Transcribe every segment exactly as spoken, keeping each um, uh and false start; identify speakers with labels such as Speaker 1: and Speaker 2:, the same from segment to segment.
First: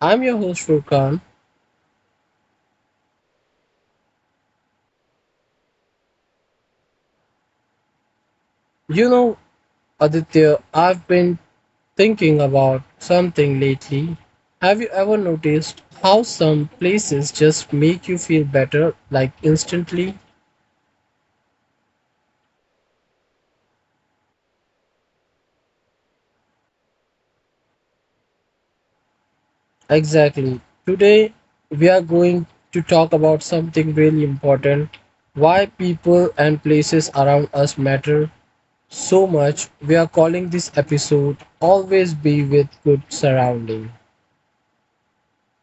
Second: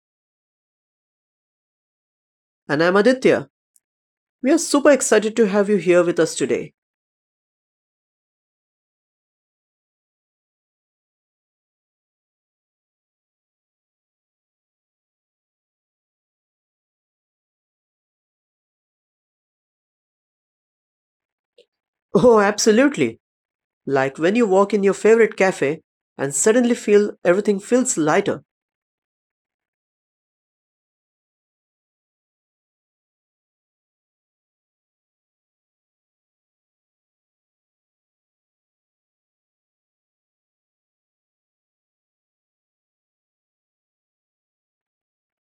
Speaker 1: I'm your host Furkan.
Speaker 2: And I'm Aditya. We are super excited to have you here with us today.
Speaker 1: You know, Aditya, I've been thinking about something lately. Have you ever noticed how some places just make you feel better like instantly?
Speaker 2: Oh, absolutely. Like when you walk in your favorite cafe and suddenly feel everything feels lighter.
Speaker 1: Exactly. Today we are going to talk about something really important. Why people and places around us matter so much, we are calling this episode Always Be with Good Surrounding.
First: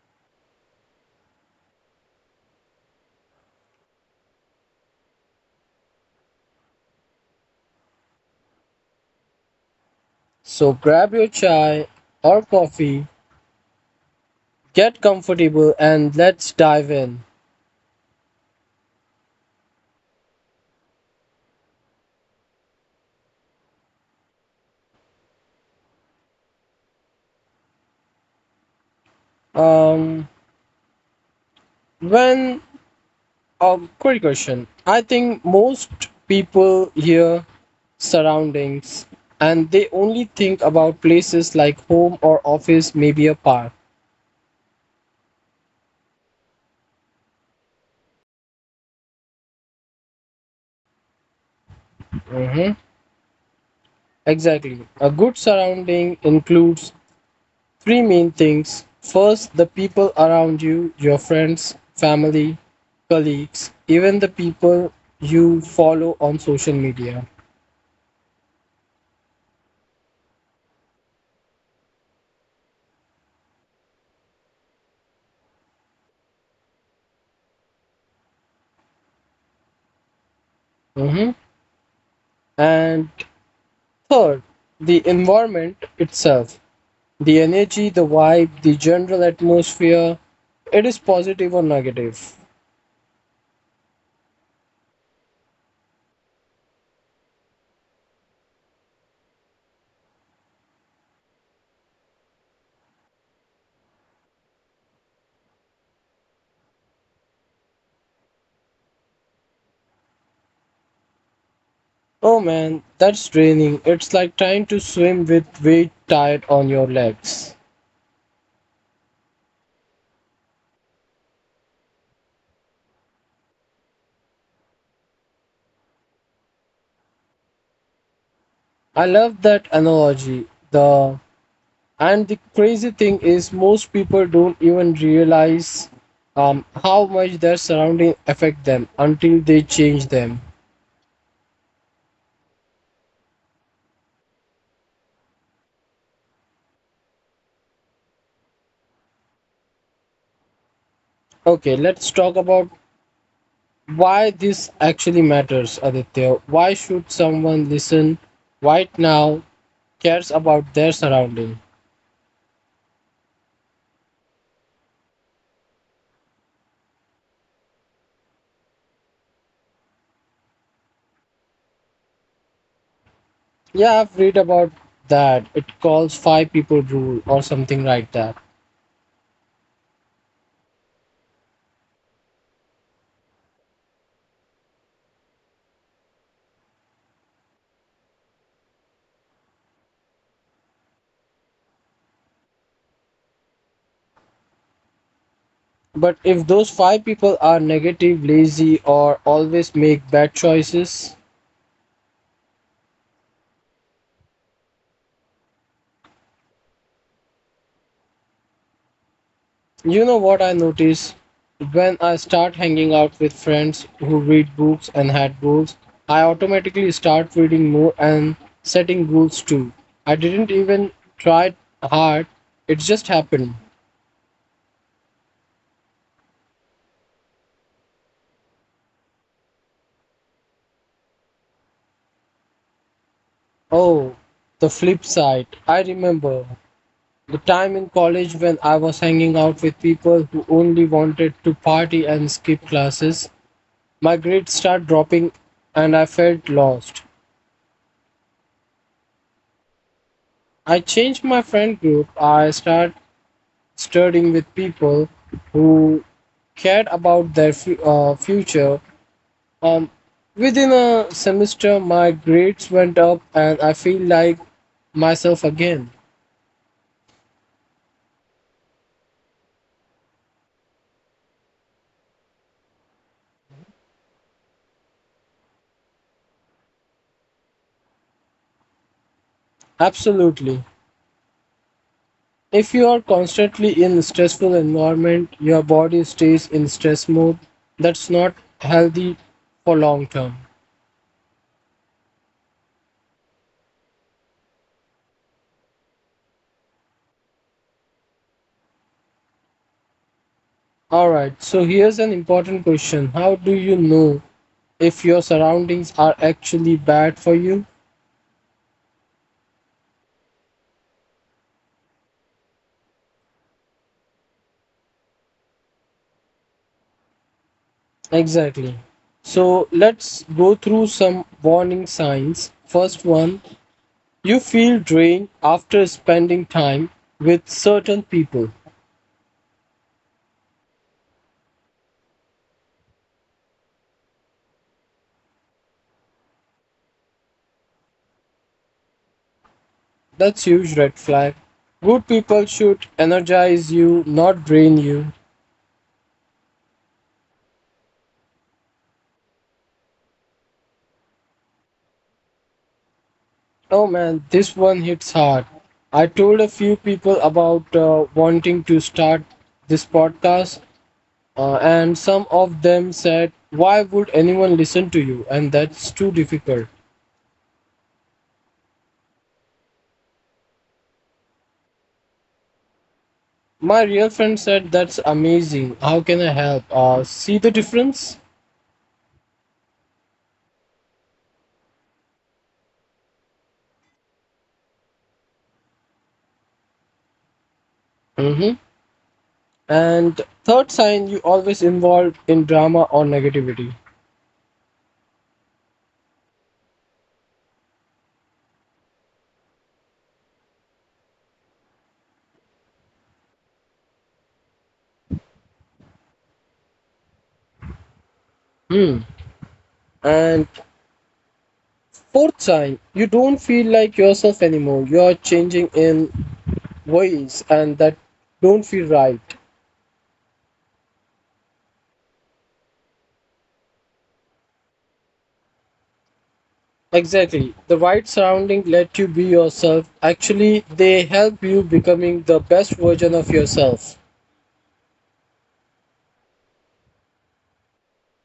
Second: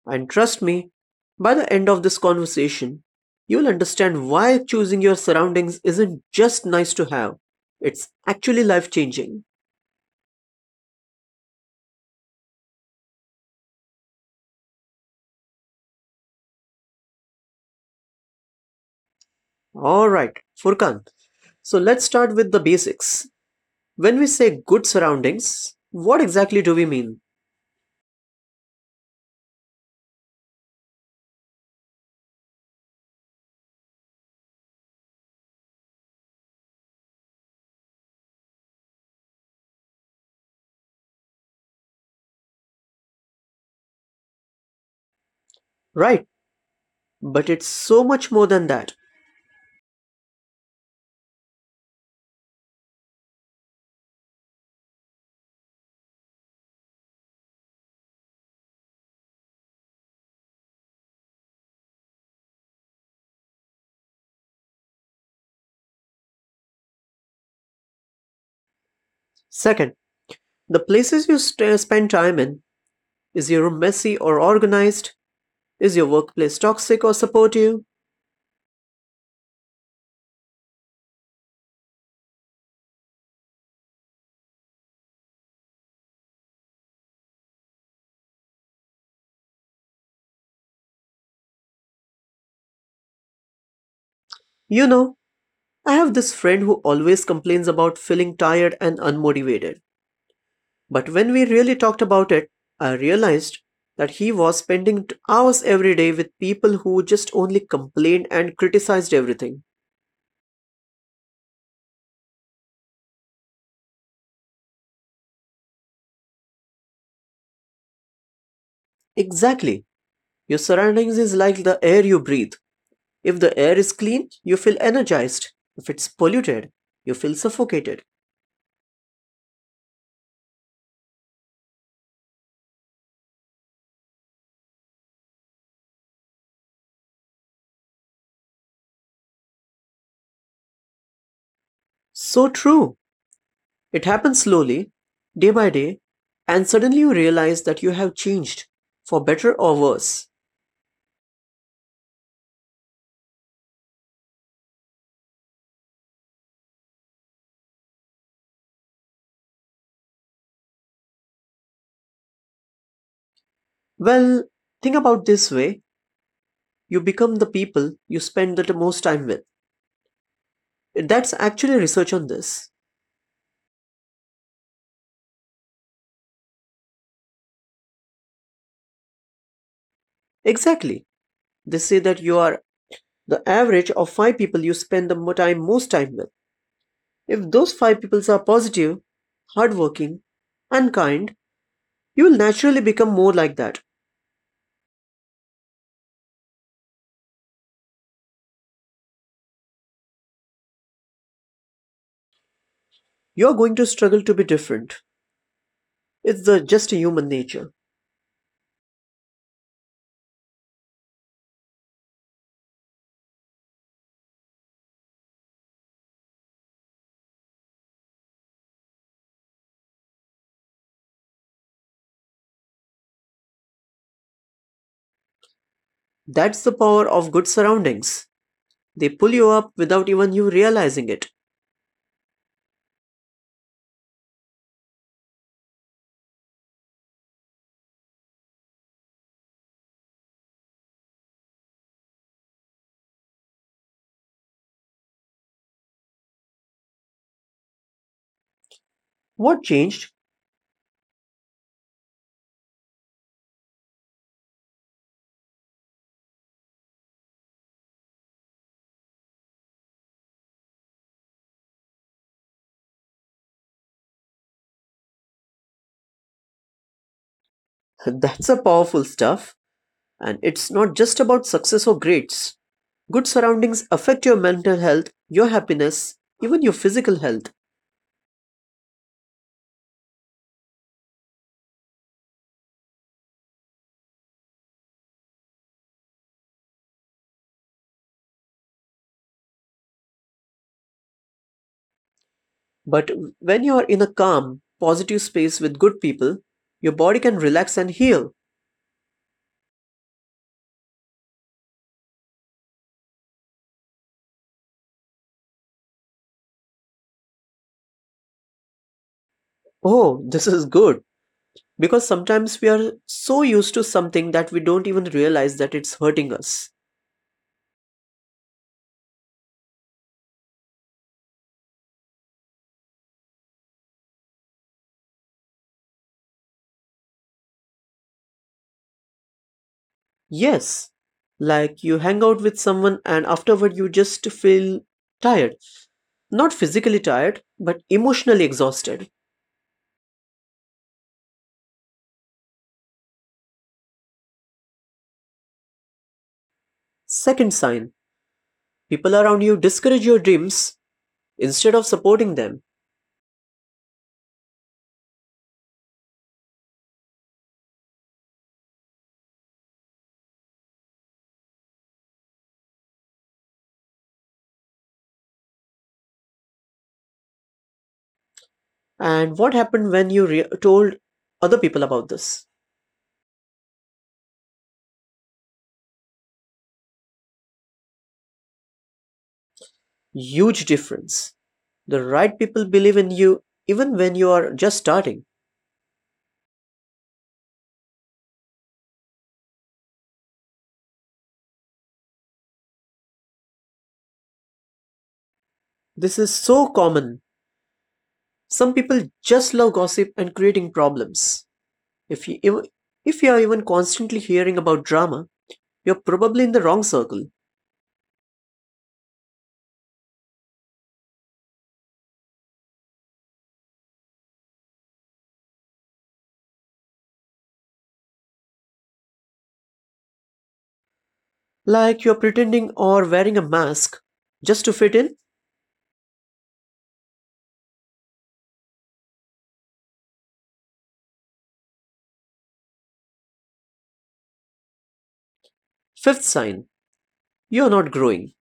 Speaker 2: And trust me, by the end of this conversation, you'll understand why choosing your surroundings isn't just nice to have. It's actually life changing.
Speaker 1: So grab your chai or coffee, get comfortable, and let's dive in.
Speaker 2: Alright, Furkan. So let's start with the basics. When we say good surroundings, what exactly do we mean?
Speaker 1: Um, when, um, quick question. I think most people hear surroundings and they only think about places like home or office, maybe a park.
Speaker 2: Right, but it's so much more than that.
Speaker 1: Mhm. Exactly. A good surrounding includes three main things. First, the people around you, your friends, family, colleagues, even the people you follow on social media.
Speaker 2: Second, the places you st- spend time in, is your room messy or organized? Is your workplace toxic or supportive?
Speaker 1: Mhm. And third, the environment itself, the energy, the vibe, the general atmosphere, it is positive or negative.
Speaker 2: You know, I have this friend who always complains about feeling tired and unmotivated. But when we really talked about it, I realized that he was spending t- hours every day with people who just only complained and criticized everything.
Speaker 1: Oh man, that's draining. It's like trying to swim with weight tied on your legs.
Speaker 2: Exactly. Your surroundings is like the air you breathe. If the air is clean, you feel energized. If it's polluted, you feel suffocated.
Speaker 1: I love that analogy. The And the crazy thing is, most people don't even realize um, how much their surrounding affect them until they change them.
Speaker 2: So true. It happens slowly, day by day, and suddenly you realize that you have changed, for better or worse.
Speaker 1: Okay, let's talk about why this actually matters, Aditya. Why should someone listen right now cares about their surrounding?
Speaker 2: Well, think about this way, you become the people you spend the most time with. That's actually research on this.
Speaker 1: Yeah, I've read about that. It calls five people rule or something like that.
Speaker 2: Exactly. They say that you are the average of five people you spend the mo- time most time with. If those five people are positive, hardworking, and kind, you will naturally become more like that.
Speaker 1: But if those five people are negative, lazy, or always make bad choices,
Speaker 2: You're going to struggle to be different. It's the just human nature.
Speaker 1: you know what I notice? When I start hanging out with friends who read books and had goals, I automatically start reading more and setting goals too. I didn't even try hard, it just happened.
Speaker 2: That's the power of good surroundings. They pull you up without even you realizing it.
Speaker 1: Oh, the flip side. I remember the time in college when I was hanging out with people who only wanted to party and skip classes. My grades start dropping and I felt lost.
Speaker 2: What changed?
Speaker 1: I changed my friend group. I start studying with people who cared about their fu- uh, future. Um, Within a semester, my grades went up and I feel like myself again.
Speaker 2: That's a powerful stuff. And it's not just about success or grades. Good surroundings affect your mental health, your happiness, even your physical health.
Speaker 1: Absolutely. If you are constantly in stressful environment, your body stays in stress mode. That's not healthy for long term.
Speaker 2: But when you are in a calm, positive space with good people, your body can relax and heal.
Speaker 1: All right, so here's an important question. How do you know if your surroundings are actually bad for you?
Speaker 2: Oh, this is good. Because sometimes we are so used to something that we don't even realize that it's hurting us.
Speaker 1: Exactly. So let's go through some warning signs. First one, you feel drained after spending time with certain people.
Speaker 2: Yes, like you hang out with someone and afterward you just feel tired. Not physically tired, but emotionally exhausted.
Speaker 1: That's huge red flag. Good people should energize you, not drain you.
Speaker 2: Second sign, people around you discourage your dreams instead of supporting them.
Speaker 1: Oh man, this one hits hard. I told a few people about uh, wanting to start this podcast, uh, and some of them said, "Why would anyone listen to you? And that's too difficult."
Speaker 2: And what happened when you re- told other people about this?
Speaker 1: My real friend said, "That's amazing. How can I help?" Uh, see the difference?
Speaker 2: Huge difference. The right people believe in you even when you are just starting.
Speaker 1: Hmm And third sign, you always involved in drama or negativity.
Speaker 2: This is so common. Some people just love gossip and creating problems. If you ev- if you are even constantly hearing about drama, you're probably in the wrong circle.
Speaker 1: Hmm. And fourth sign, you don't feel like yourself anymore. You are changing in ways and that don't feel right.
Speaker 2: Like you're pretending or wearing a mask just to fit in.
Speaker 1: Exactly. The right surrounding let you be yourself. Actually, they help you becoming the best version of yourself.
Speaker 2: Fifth sign, you're not growing.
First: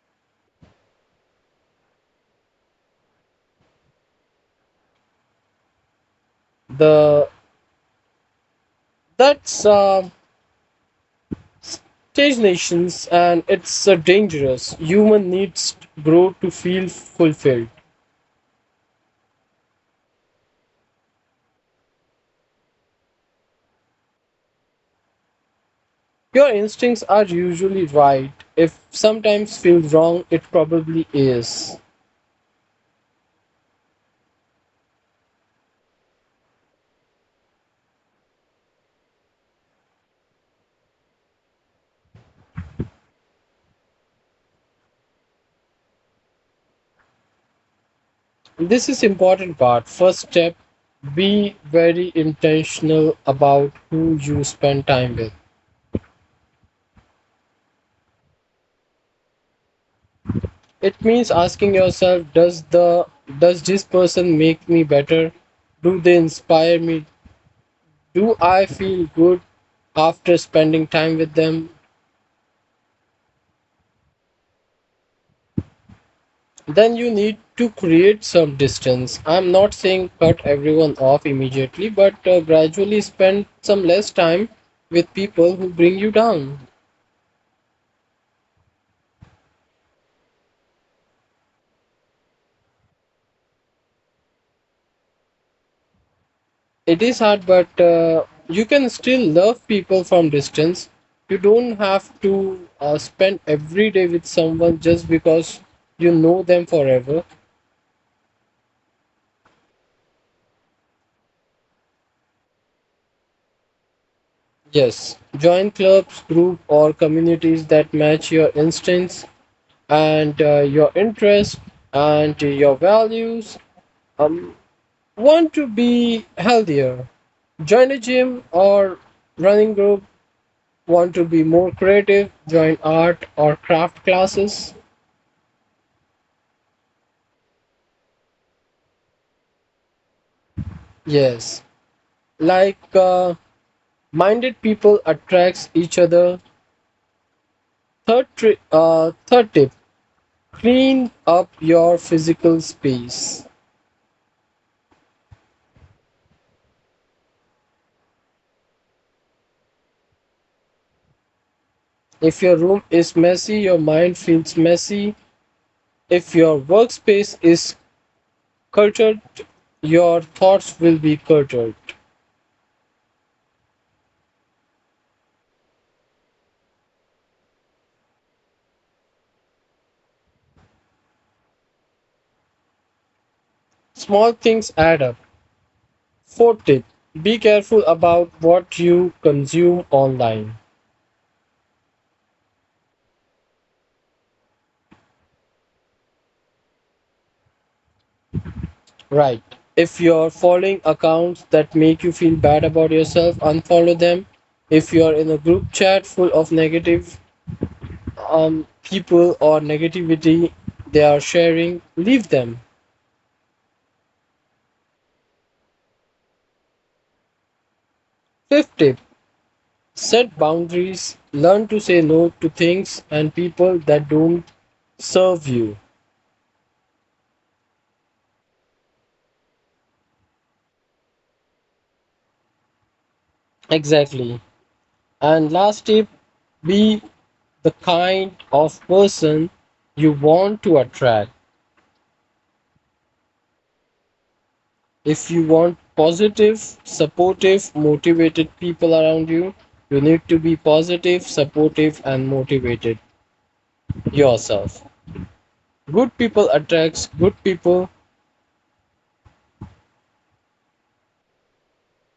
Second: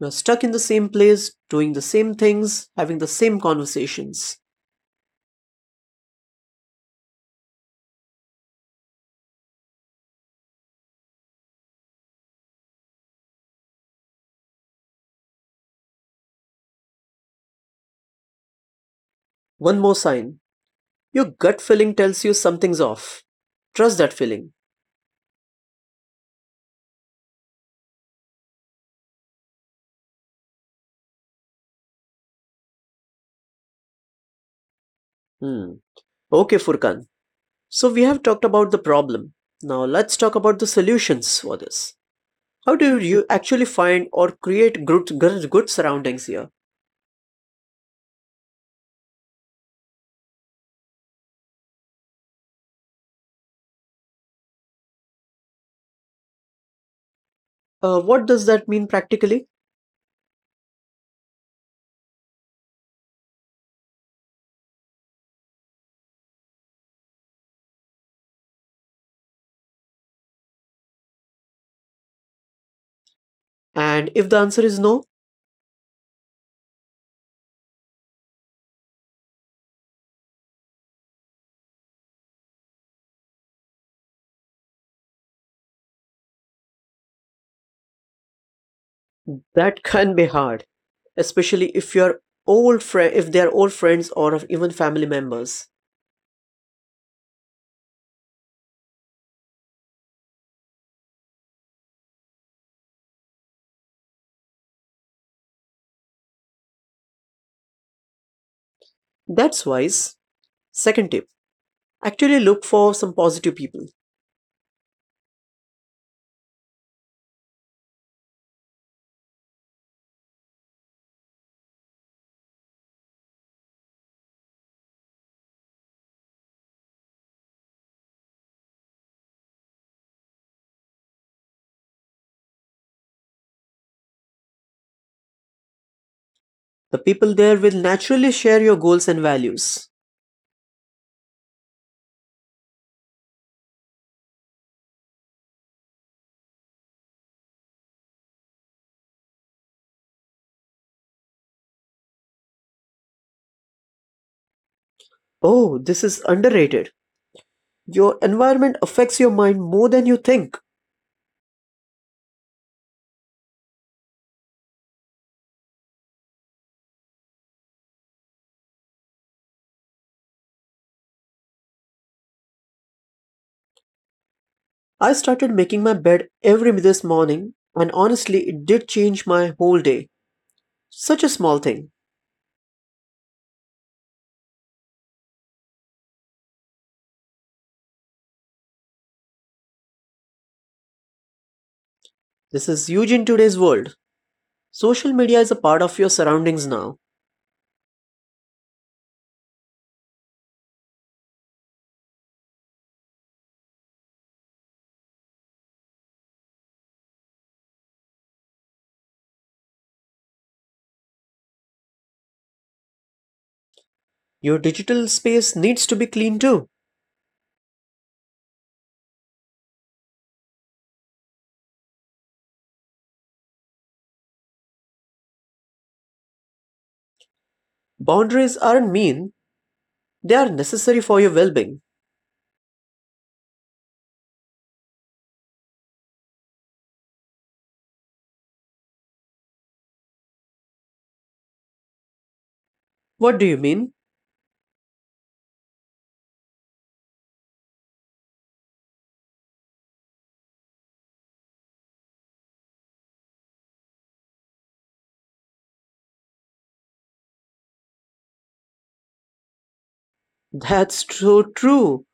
Speaker 2: You're stuck in the same place, doing the same things, having the same conversations.
Speaker 1: The that's uh, Stage nations and it's a dangerous. Human needs grow to feel fulfilled.
Speaker 2: One more sign, your gut feeling tells you something's off. Trust that feeling.
Speaker 1: Your instincts are usually right. If sometimes feels wrong, it probably is.
Speaker 2: Hmm. Okay, Furkan. So we have talked about the problem. Now let's talk about the solutions for this. How do you actually find or create good, good, good surroundings here?
Speaker 1: This is important part. First step, be very intentional about who you spend time with.
Speaker 2: Uh, what does that mean practically?
Speaker 1: It means asking yourself, does the does this person make me better? Do they inspire me? Do I feel good after spending time with them?
Speaker 2: And if the answer is no,
Speaker 1: Then you need to create some distance. I'm not saying cut everyone off immediately, but uh, gradually spend some less time with people who bring you down.
Speaker 2: that can be hard, especially if you're old friend, if they are old friends or even family members.
Speaker 1: It is hard, but uh, you can still love people from distance. You don't have to uh, spend every day with someone just because you know them forever.
Speaker 2: That's wise. Second tip: actually look for some positive people.
Speaker 1: Yes, join clubs, group, or communities that match your instincts and uh, your interests and your values. Um, want to be healthier? Join a gym or running group? Want to be more creative? Join art or craft classes?
Speaker 2: The people there will naturally share your goals and values.
Speaker 1: Yes. Like uh, minded people attracts each other. Third, tri- uh, third tip: clean up your physical space.
Speaker 2: Oh, this is underrated. Your environment affects your mind more than you think.
Speaker 1: If your room is messy, your mind feels messy. If your workspace is cluttered, your thoughts will be cluttered.
Speaker 2: I started making my bed every this morning, and honestly, it did change my whole day. Such a small thing.
Speaker 1: Small things add up. Fourth tip, be careful about what you consume online.
Speaker 2: This is huge in today's world. Social media is a part of your surroundings now.
Speaker 1: Right. If you're following accounts that make you feel bad about yourself, unfollow them. If you're in a group chat full of negative um, people or negativity they are sharing, leave them.
Speaker 2: Your digital space needs to be clean too.
Speaker 1: Fifth tip, set boundaries. Learn to say no to things and people that don't serve you.
Speaker 2: Boundaries aren't mean, they are necessary for your well being.
Speaker 1: Exactly. And last tip, be the kind of person you want to attract.
Speaker 2: What do you mean?
Speaker 1: If you want positive, supportive, motivated people around you, you need to be positive, supportive, and motivated yourself. Good people attracts good people.
Speaker 2: That's so true.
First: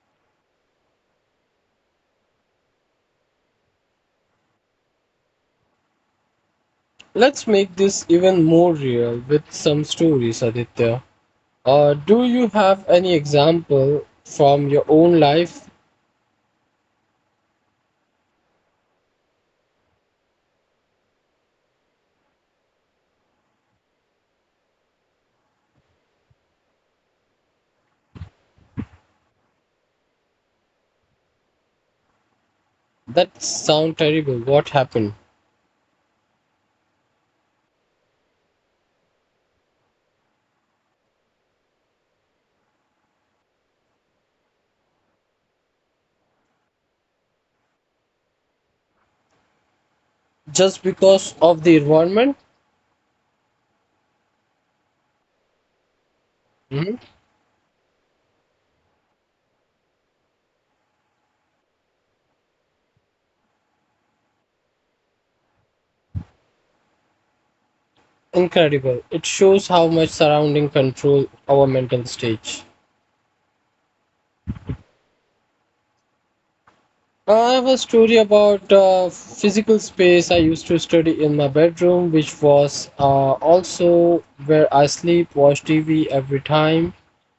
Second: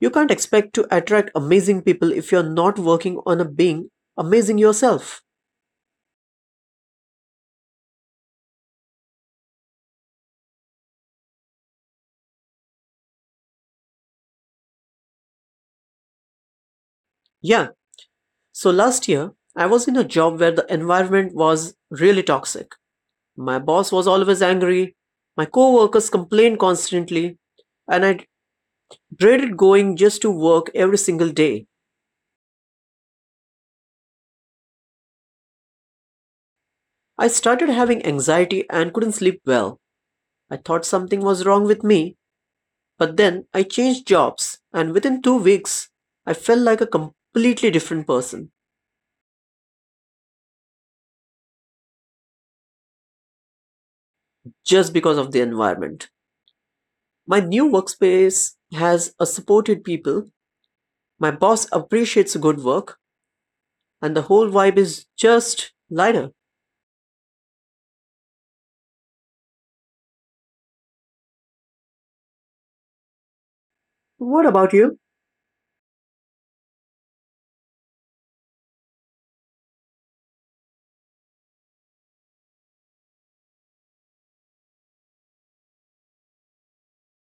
Speaker 2: You can't expect to attract amazing people if you're not working on a being amazing yourself.
Speaker 1: Let's make this even more real with some stories, Aditya. Uh, do you have any example from your own life
Speaker 2: Yeah, so last year, I was in a job where the environment was really toxic. My boss was always angry, my coworkers complained constantly, and I dreaded going just to work every single day.
Speaker 1: that sound terrible? What happened?
Speaker 2: I started having anxiety and couldn't sleep well. I thought something was wrong with me, but then I changed jobs, and within two weeks, I felt like a completely different person
Speaker 1: Just because of the environment?
Speaker 2: just because of the environment.
Speaker 1: Mhm.
Speaker 2: My new workspace has a supported people. My boss appreciates good work, and the whole vibe is just lighter.
Speaker 1: Incredible. It shows how much surrounding control our mental stage.
Speaker 2: What about you?
Speaker 1: I have a story about uh, physical space. I used to study in my bedroom, which was uh, also where I sleep, watch T V every time,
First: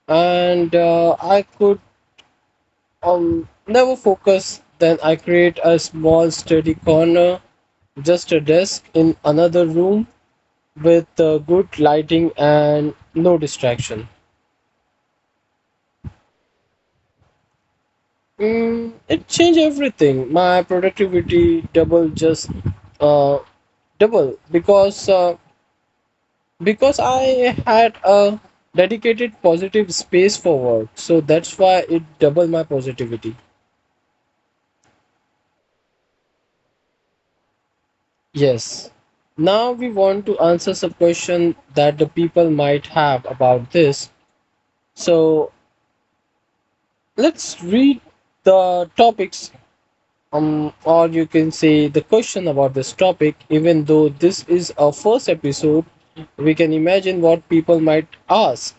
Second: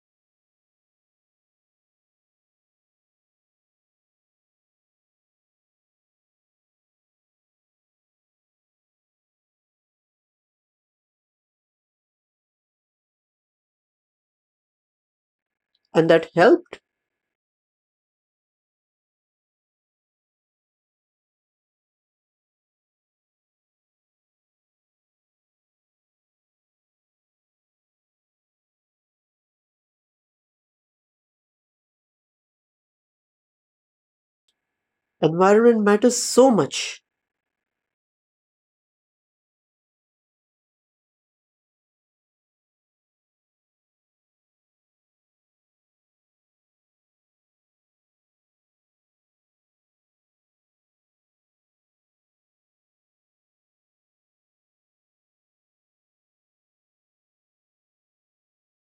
Speaker 1: and uh, I could um, never focus. Then I create a small study corner, just a desk in another room with uh, good lighting and no distraction.
Speaker 2: And that helped?
Speaker 1: Mm, it changed everything. My productivity double just uh, double because uh, because I had a dedicated positive space for work. So that's why it doubled my positivity.
Speaker 2: Environment matters so much.
Speaker 1: Yes. Now we want to answer some question that the people might have about this. So let's read the topics um, or you can say the question about this topic, even though this is our first episode, we can imagine what people might ask.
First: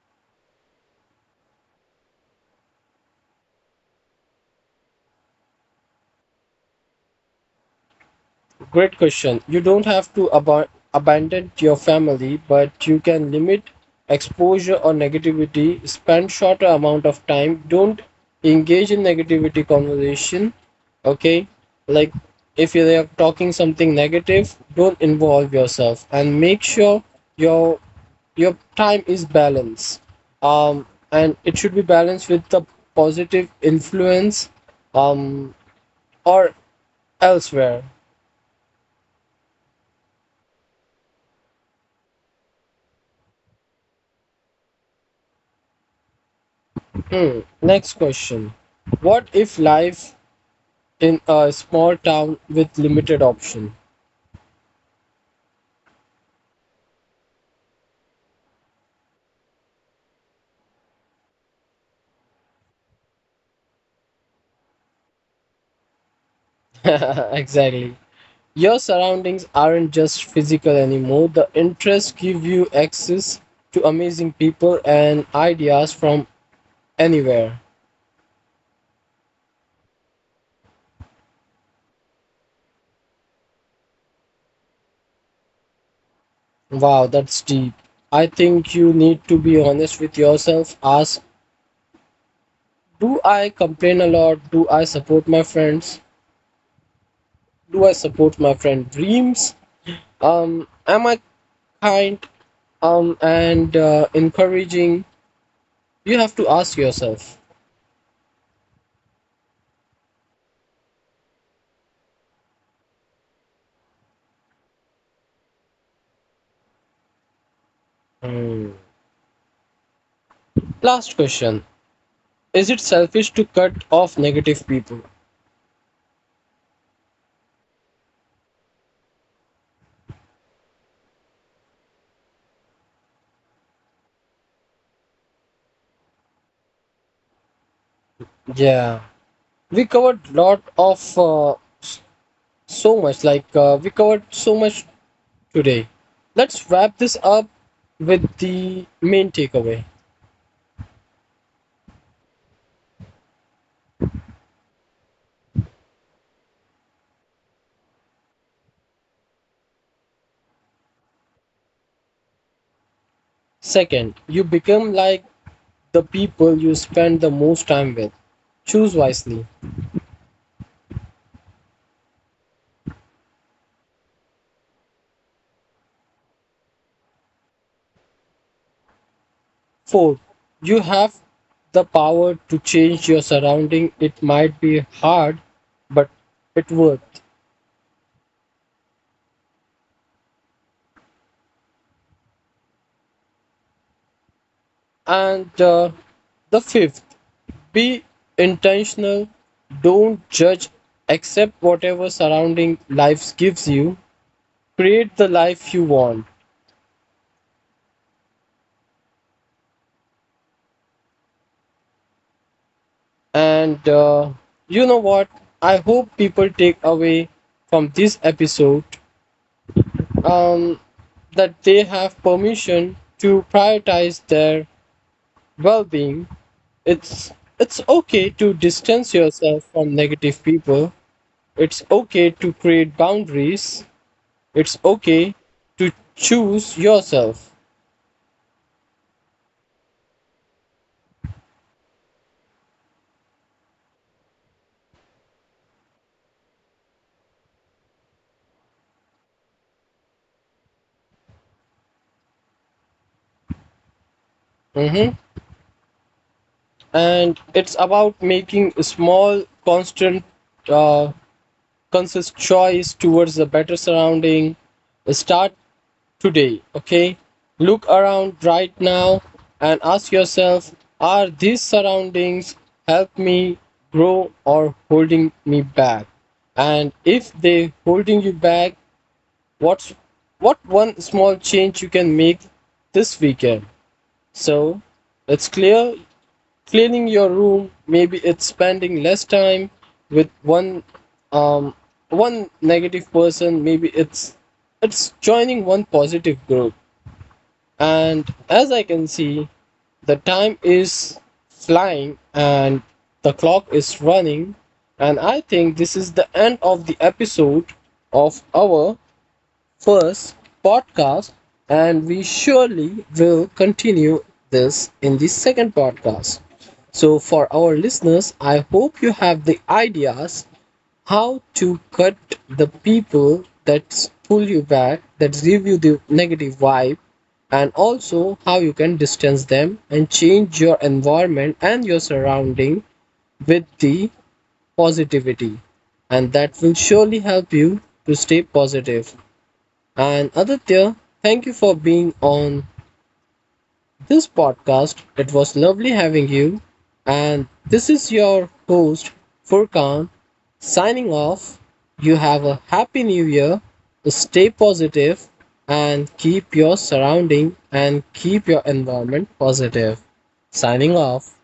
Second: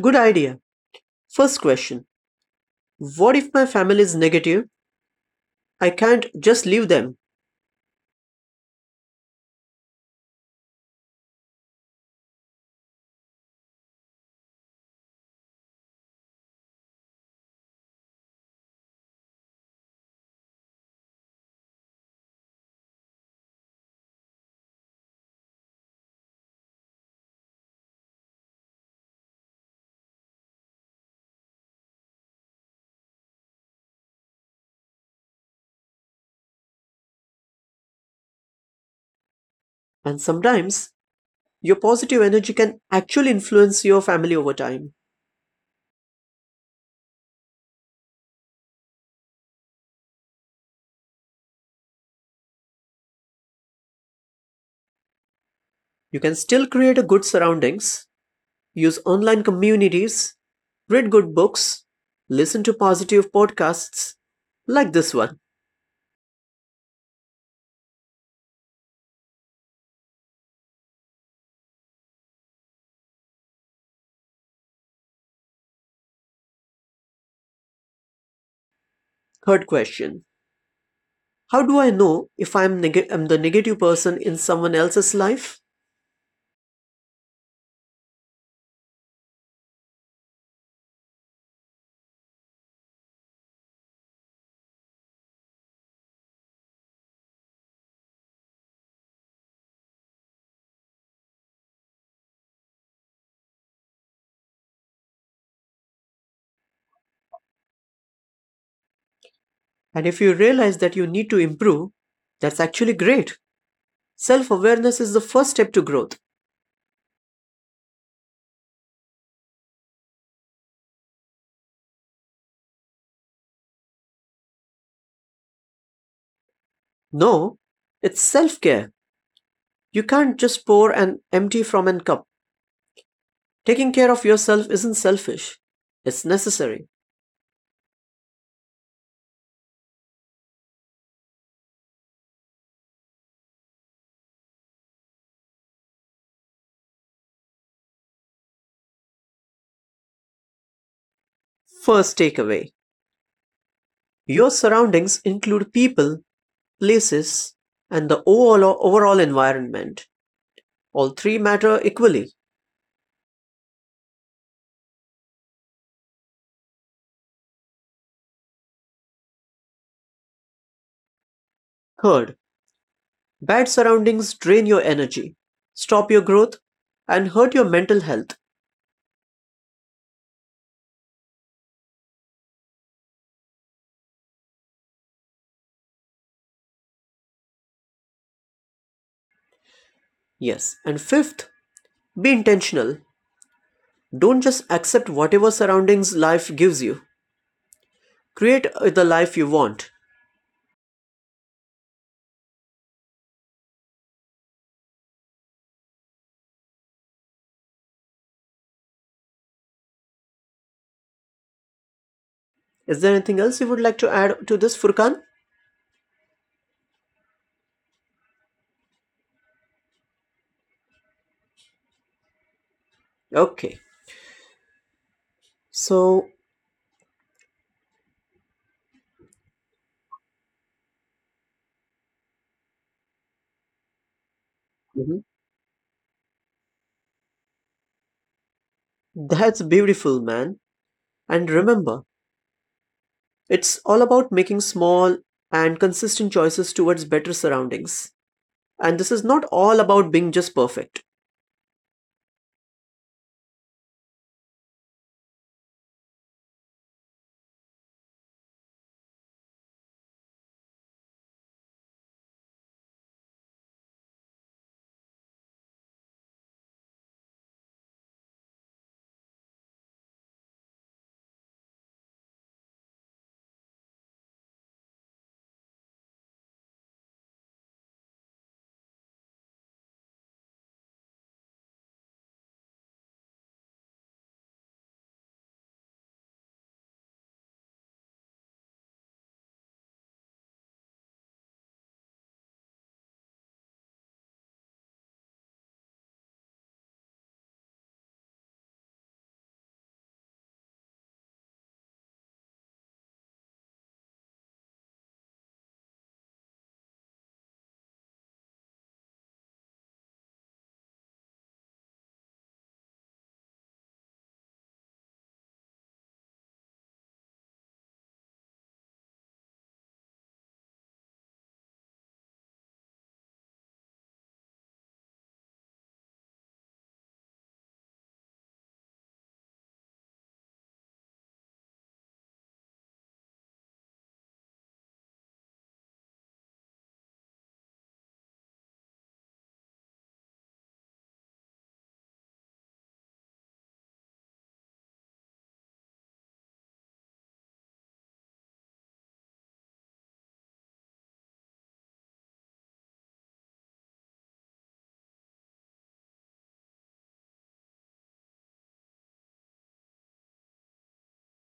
Speaker 2: Good idea. First question, what if my family is negative? I can't just leave them.
Speaker 1: Great question. You don't have to ab- abandon your family, but you can limit exposure or negativity, spend shorter amount of time, don't engage in negativity conversation, okay? Like if you are talking something negative, don't involve yourself and make sure your your time is balanced, um, and it should be balanced with the positive influence um, or elsewhere.
Speaker 2: And sometimes, your positive energy can actually influence your family over time.
Speaker 1: Hmm, next question, what if life in a small town with limited option?
Speaker 2: You can still create a good surroundings, use online communities, read good books, listen to positive podcasts like this one.
Speaker 1: Exactly, your surroundings aren't just physical anymore, the interests give you access to amazing people and ideas from anywhere.
Speaker 2: Third question, how do I know if I'm, neg- I'm the negative person in someone else's life?
Speaker 1: Wow, that's deep. I think you need to be honest with yourself. Ask, do I complain a lot? Do I support my friends? Do I support my friend dreams? Um, am I kind? Um, and uh, Encouraging? You have to ask yourself.
Speaker 2: And if you realize that you need to improve, that's actually great. Self awareness is the first step to growth.
Speaker 1: Hmm. Last question. Is it selfish to cut off negative people?
Speaker 2: No, it's self care. You can't just pour and empty from a cup. Taking care of yourself isn't selfish, it's necessary.
Speaker 1: Yeah. We covered lot of uh, s- so much like uh, we covered so much today. Let's wrap this up with the main takeaway.
Speaker 2: First takeaway, your surroundings include people, places, and the overall, overall environment. All three matter equally.
Speaker 1: Second, you become like the people you spend the most time with. Choose wisely.
Speaker 2: Third, bad surroundings drain your energy, stop your growth, and hurt your mental health.
Speaker 1: Fourth, you have the power to change your surrounding. It might be hard, but it worth.
Speaker 2: Yes. And fifth, be intentional. Don't just accept whatever
Speaker 1: And uh,
Speaker 2: surroundings life
Speaker 1: the
Speaker 2: gives
Speaker 1: fifth,
Speaker 2: you.
Speaker 1: be
Speaker 2: Create uh, the
Speaker 1: intentional.
Speaker 2: life you want.
Speaker 1: Don't judge. Accept whatever surrounding life gives you. Create the life you want.
Speaker 2: Is there anything else you would
Speaker 1: And
Speaker 2: like to
Speaker 1: uh,
Speaker 2: add to this,
Speaker 1: you know
Speaker 2: Furkan?
Speaker 1: what? I hope people take away from this episode um, that they have permission to
Speaker 2: Okay.
Speaker 1: prioritize their well-being.
Speaker 2: So,
Speaker 1: It's it's okay to distance yourself from negative people. It's okay to create boundaries. It's
Speaker 2: mhm,
Speaker 1: okay to choose yourself.
Speaker 2: that's beautiful, man. And remember, it's all about making small and consistent choices towards better surroundings. And this is not all about being just perfect.
Speaker 1: Mhm. And it's about making small, constant uh, conscious choice towards a better surrounding. Start today, okay? Look around right now and ask yourself, are these surroundings help me grow or holding me back? And if they holding you back, what's what one small change you can make this weekend? So it's clear, cleaning your room, maybe it's spending less time with one um, one negative person, maybe it's it's joining one positive group. And as I can see, the time is flying and the clock is running, and I think this is the end of the episode of our first podcast, and we surely will continue this in the second podcast. So, for our listeners, I hope you have the ideas how to cut the people that pull you back, that give you the negative vibe, and also how you can distance them and change your environment and your surrounding with the positivity. And that will surely help you to stay positive. And Aditya, thank you for being on this podcast. It was lovely having you. And this is your host, Furkan, signing off. You have a happy new year. Stay positive and keep your surrounding and keep your environment positive. Signing off.